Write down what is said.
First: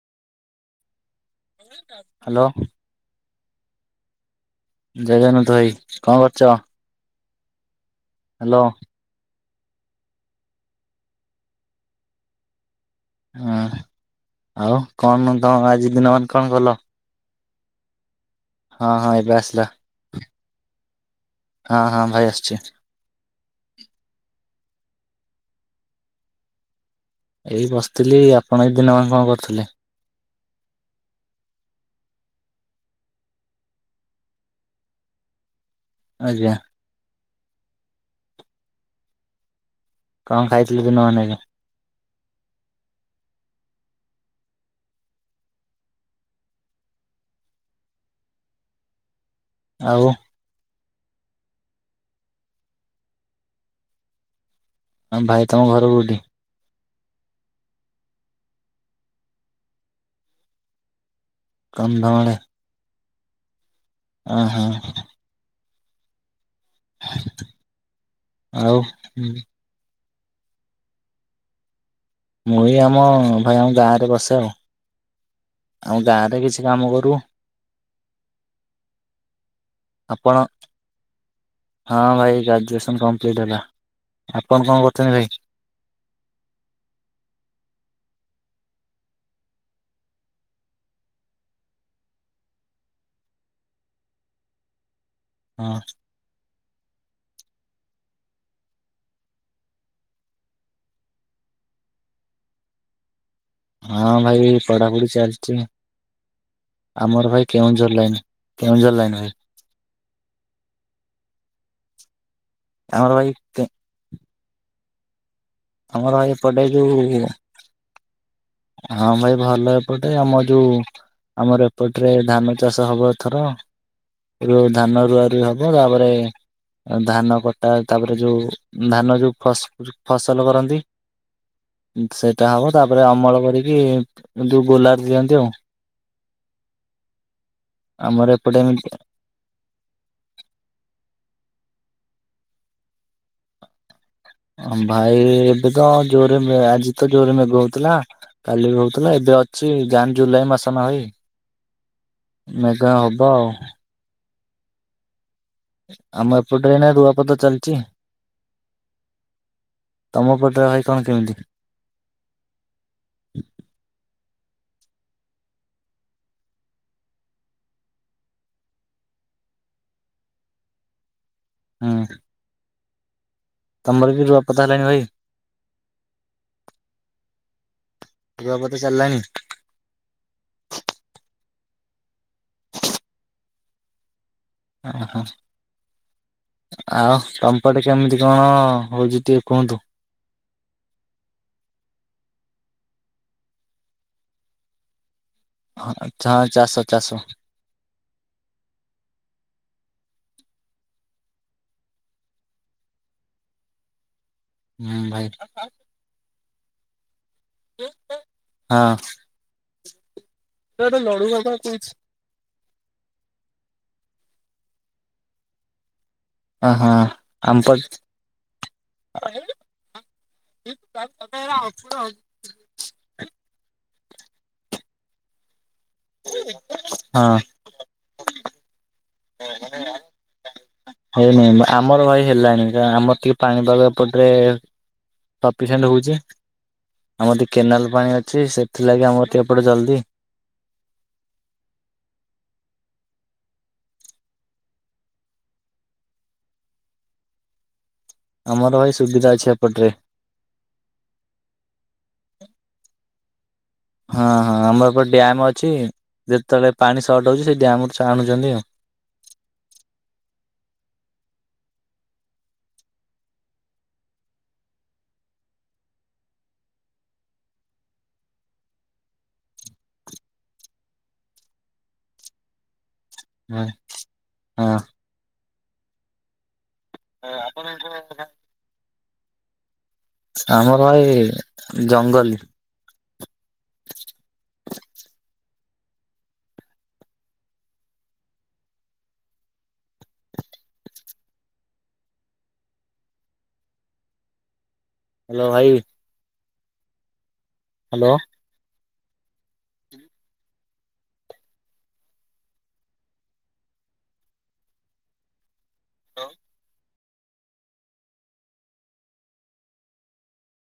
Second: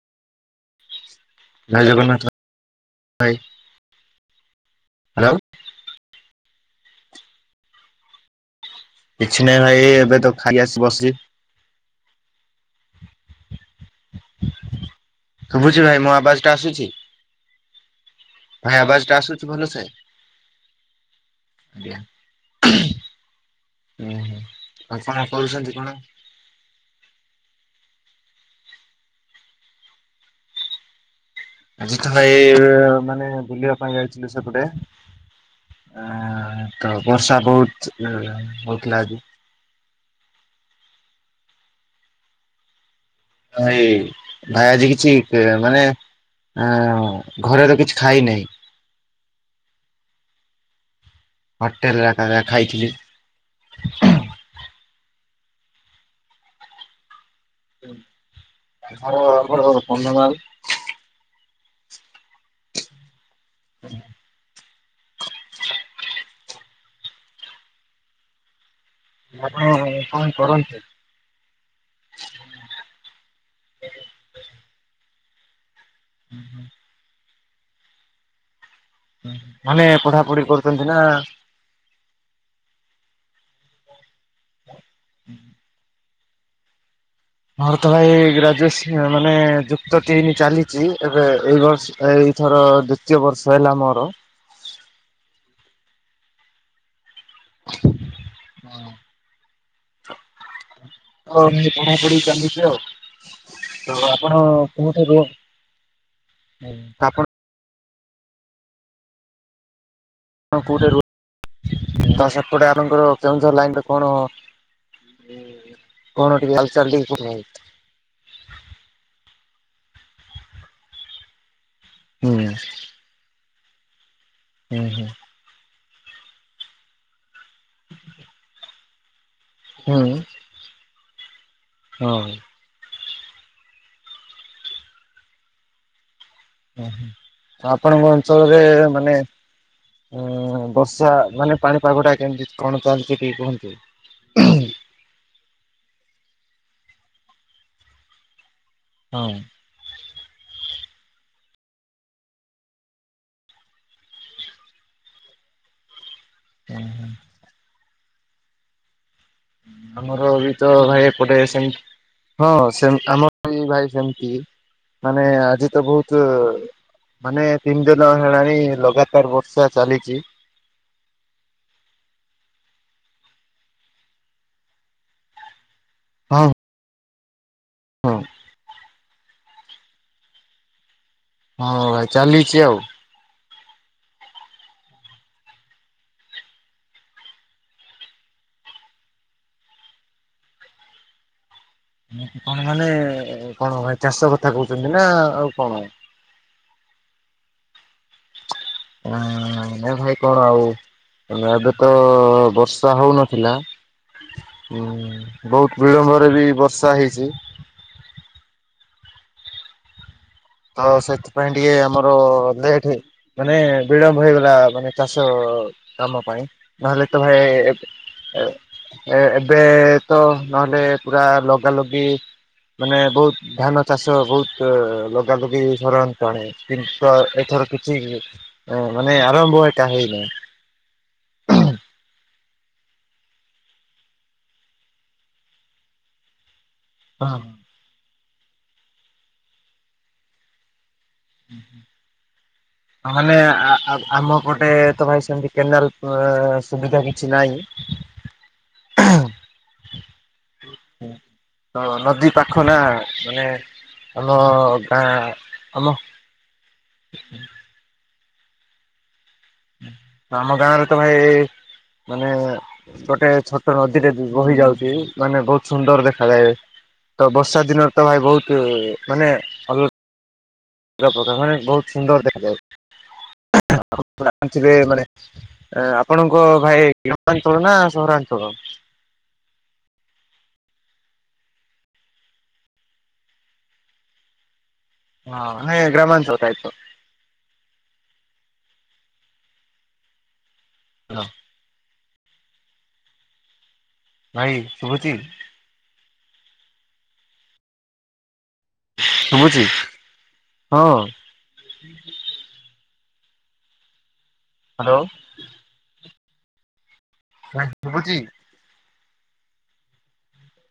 ଜୟ Jagannath hello ଭାଇ। ଆଉ ଜଗନଥ ଭାଇ କଣ କରୁଛ? ହ୍ୟାଲୋ କିଛି ନାହିଁ ଭାଇ ଏବେ ତ ଖାଲି ଆସି ବସି। ହଁ ଆଉ କଣ ତମ ଶୁଭୁଛି ଆଜି ଭାଇ ମୋ ଦିନ ମାନେ ଆବାଜ ଟା କଣ କଲ? ଆସୁଛି ଭାଇ ହଁ ଆବାଜ ହଁ ଟା ଏବେ ଆସୁଛୁ ଆସିଲା ଭଲ ସେ? ହଁ ହଁ ଭାଇ ଆସିଛି। ଉଁହୁଁ ଆପଣ କରୁଛନ୍ତି କଣ? ଏଇ ବସିଥିଲି ଆପଣ ଏଇ ଦିନ ପାଇଁ କଣ କରୁଥିଲେ? ଅଜିତ ଭାଇ ମାନେ ବୁଲିବା ପାଇଁ ଯାଇଥିଲୁ ସେପଟେ। ଆ ଆଜ୍ଞା ତ ବର୍ଷା ବହୁତ ହଉଥିଲା ଆଜି। କଣ ଖାଇଥିଲ ଦିନ ମାନକେ? ଏଇ ଭାରି କିଛି ଏ ମାନେ ନା ଘରେ ତ କିଛି ଖାଇନାହିଁ ଆଉ ହୋଟେଲ ରେ କା ଖାଇଥିଲି ହଁ ଭାଇ ତମ ଘର କୋଉଠି? ଆମ ଘର କନ୍ଦମାଳ। କନ୍ଧମାଳ ହଁ ଓହ ଆଉ କଣ କରନ୍ତି? ମୁଁ ବି ଆମ ଭାଇ ଆମ ଗାଁରେ ବସେ ଆଉ। ଆମ ଗାଁରେ କିଛି କାମ କରୁ। ମାନେ ଆପଣ ପଢାପଢି କରୁଛନ୍ତି ନା। ହଁ ଭାଇ ଗ୍ରାଜୁଏସନ କମ୍ପ୍ଲିଟ ହେଲା ଆପଣ କଣ କରୁଛନ୍ତି ଭାଇ? ମୋର ତ ଭାଇ ଗ୍ରାଜୁଏସ ମାନେ ଯୁକ୍ତ ତିନି ଚାଲିଛି ଏବେ ଏଇ ବର୍ଷ ଏ ଥର ଦ୍ଵିତୀୟ ବର୍ଷ ହେଲା ମୋର ହଁ। ହଁ। ହଉ ମୁ ପଢ଼ାପଢି ଚାଲୁଛ ଆଉ। ତ ହଁ ଆପଣ ଭାଇ କୋଉଠି ପଢାପଢି ରୁହ ଚାଲିଛି ଆପଣ ଆମର ଭାଇ କେଉଁଜୋର ଲାଇନ କେଉଁଜୋର ଲାଇନ ଭାଇ ଆପଣ କୋଉଠି ରୁହ ଦ ସପଟେ ଆପଣର ଆମର ଭାଇ କେଉଁଝ କେ ଲାଇନ ର କଣ ଆମର ଭାଇ କଣ ଟିକେ ଏପଟେ ଚାଲି ଯୋଉ ଚାଲ ଟିକେ କୁହନ୍ତୁ ଭାଇ ହଁ ଭାଇ ଭଲ ଏପଟେ ଆମ ଯୋଉ ଆମର ଏପଟରେ ହୁଁ ଧାନ ଚାଷ ହବ ଏଥର ର ହୁଁ ଧାନ ହୁଁ ରୁଆ ରୁଇ ହବ ତାପରେ ଧାନ କଟା ତାପରେ ଯୋଉ ଧାନ ଯୋଉ ଫାସ୍ ହୁଁ ଫସଲ କରନ୍ତି ହଁ ସେଇଟା ହବ ତାପରେ ଅମଳ କର କି ଯୋଉ ଗୋଲାର ଦିଅନ୍ତି ଆଉ। ଉହୁଁ ଆପଣଙ୍କ ଆମର ଏପଟେ ଅଞ୍ଚଳରେ ଏମିତି ମାନେ ଉଁ ବର୍ଷା ମାନେ ପାଣିପାଗ ଟା କେମିତି କଣ ଚାଲିଛି ଟିକେ କୁହନ୍ତୁ? ଭାଇ ଏବେ ତ ଜୋରରେ ଆଜି ତ ଜୋରରେ ମେଘ ହଉଥିଲା କାଲି ବି ହଉଥିଲା ହଁ ଏବେ ଅଛି ଜାନ ଜୁଲାଇ ମାସ ନ ଭଇ ମେଘ ହବ ଆଉ। ଆମ ଏପଟ ଏଇନା ରୁଆପାତ ଚାଲିଛି। ଆମର ତମ ବି ପଟରେ ତ କଣ ଭାଇ କେମିତି? ଏପଟେ ସେମତି। ହଁ ସେମିତି ଆମର ବି ଭାଇ ସେମିତି ମାନେ ଆଜି ତ ବହୁତ। ମାନେ ତିନି ଦିନ ହେଲାଣି ଲଗାତାର ବର୍ଷା ଚାଲିଛି। ହଁ। ତମର କି ରୂଆପତା ହେଲାନି ଭାଇ। ହଉ। ହଁ। ରୁଆ ପୋତା ଚାଲିଲାଣି। ହଁ ଭାଇ ଚାଲିଛି ଆଉ। ଓହୋ! ଆଉ ତମପଟେ କେମିତି କଣ ହଉଛି ଟିକେ କୁହନ୍ତୁ। କଣ ମାନେ କଣ ଭାଇ ଚାଷ କଥା କହୁଛନ୍ତି ନା ଆଉ। କଣ? ଆଛା ହଁ ଚାଷ ହ ଚାଷ। ହଁ ଭାଇ କଣ ଆଉ। ଏଆଡେ ତ ବର୍ଷା ହଉନଥିଲା। ହୁଁ ବହୁତ ବିଳମ୍ବରେ ବି ବର୍ଷା ହେଇଛି। ହଁ। ତ ସେଥିପାଇଁ ଟିକେ ଓହୋ ଆମ। ଓ ଲେଟ ମାନେ ବିଳମ୍ବ ହେଇଗଲା ମାନେ ଚାଷ କାମ ପାଇଁ। ନହେଲେ ତମେ ଭାଇ ଆମପଟ ଏବେ। ଏ ଏବେ ତ ନହେଲେ ପୁରା ଲଗା ଲଗି। ମାନେ ବହୁତ ଧାନ ଚାଷ ବହୁତ ଲଗା ଲଗି ସରନ୍ତି। କଣ କିନ୍ତୁ ହଁ ଏଥର କିଛି ମାନେ ଆରମ୍ଭ ଏଟା ହେଇନହିଁ। ହେଇନାଇଁ। ଆମର ଭାଇ ହେଲାଣି କ ଆମର ଟିକେ ପାଣି ପାଗ ଏପଟରେ। ସଫିସିଏଣ୍ଟ ହେଉଛି ହଁ। ଆମର ଟିକେ କେନାଲ ପାଣି ଅଛି ସେଥିଲାଗି ଆମର ଟିକେ ଏପଟେ ଜଲ୍ଦି। ହୁଁ ହୁଁ। ମାନେ ଆମ ପଟେ ତ ଭାଇ ସେମତି କେନାଲ ସୁବିଧା କିଛି ନାହିଁ। ଆମର ଭାଇ ସୁବିଧା ଅଛି ଏପଟରେ। ତ ନଦୀ ପାଖ ନା ମାନେ। ହଁ ଆମ ହଁ ଆମର ଗାଁ ଏପଟେ ଡ୍ୟାମ ଅଛି ଆମ ଯେତେବେଳେ ପାଣି ସର୍ଟ ହଉଛି ସେ ଡ୍ୟାମ ରୁ ଆଣୁଛନ୍ତି ଆଉ। ଆମ ଗାଁ ରେ ତ ଭାଇ। ମାନେ। ଗୋଟେ ଛୋଟ ନଦୀଟେ ବହି ଯାଉଛି ମାନେ ବହୁତ ସୁନ୍ଦର ଦେଖାାଯାଏ। ତ ବର୍ଷା ଦିନରେ ତ ଭାଇ ବହୁତ ମାନେ। ପ୍ରଜାପତି ମାନେ ବହୁତ ସୁନ୍ଦର ଦେଖାଯଏ। ଆପଣ ହଁ। ଜାଣିଥିବେ ମାନେ। ଆପଣଙ୍କ ଭାଇ ଗ୍ରାମାଞ୍ଚଳ ନା ଆପଣଙ୍କ ସହରାଞ୍ଚଳ। ଆମର ଭାଇ ଜଙ୍ଗଲି। ହଁ ନାଇଁ ଗ୍ରାମାଞ୍ଚଳ ଟାଇପର। ହଁ। ଭାଇ ଶୁଭୁଛି। ହ୍ୟାଲୋ ଭାଇ। ହ୍ୟାଲୋ। ଶୁଭୁଛି। ହଁ। ହଁ। ହ୍ୟାଲୋ। ହଁ। ହଁ ଶୁଭୁଛି?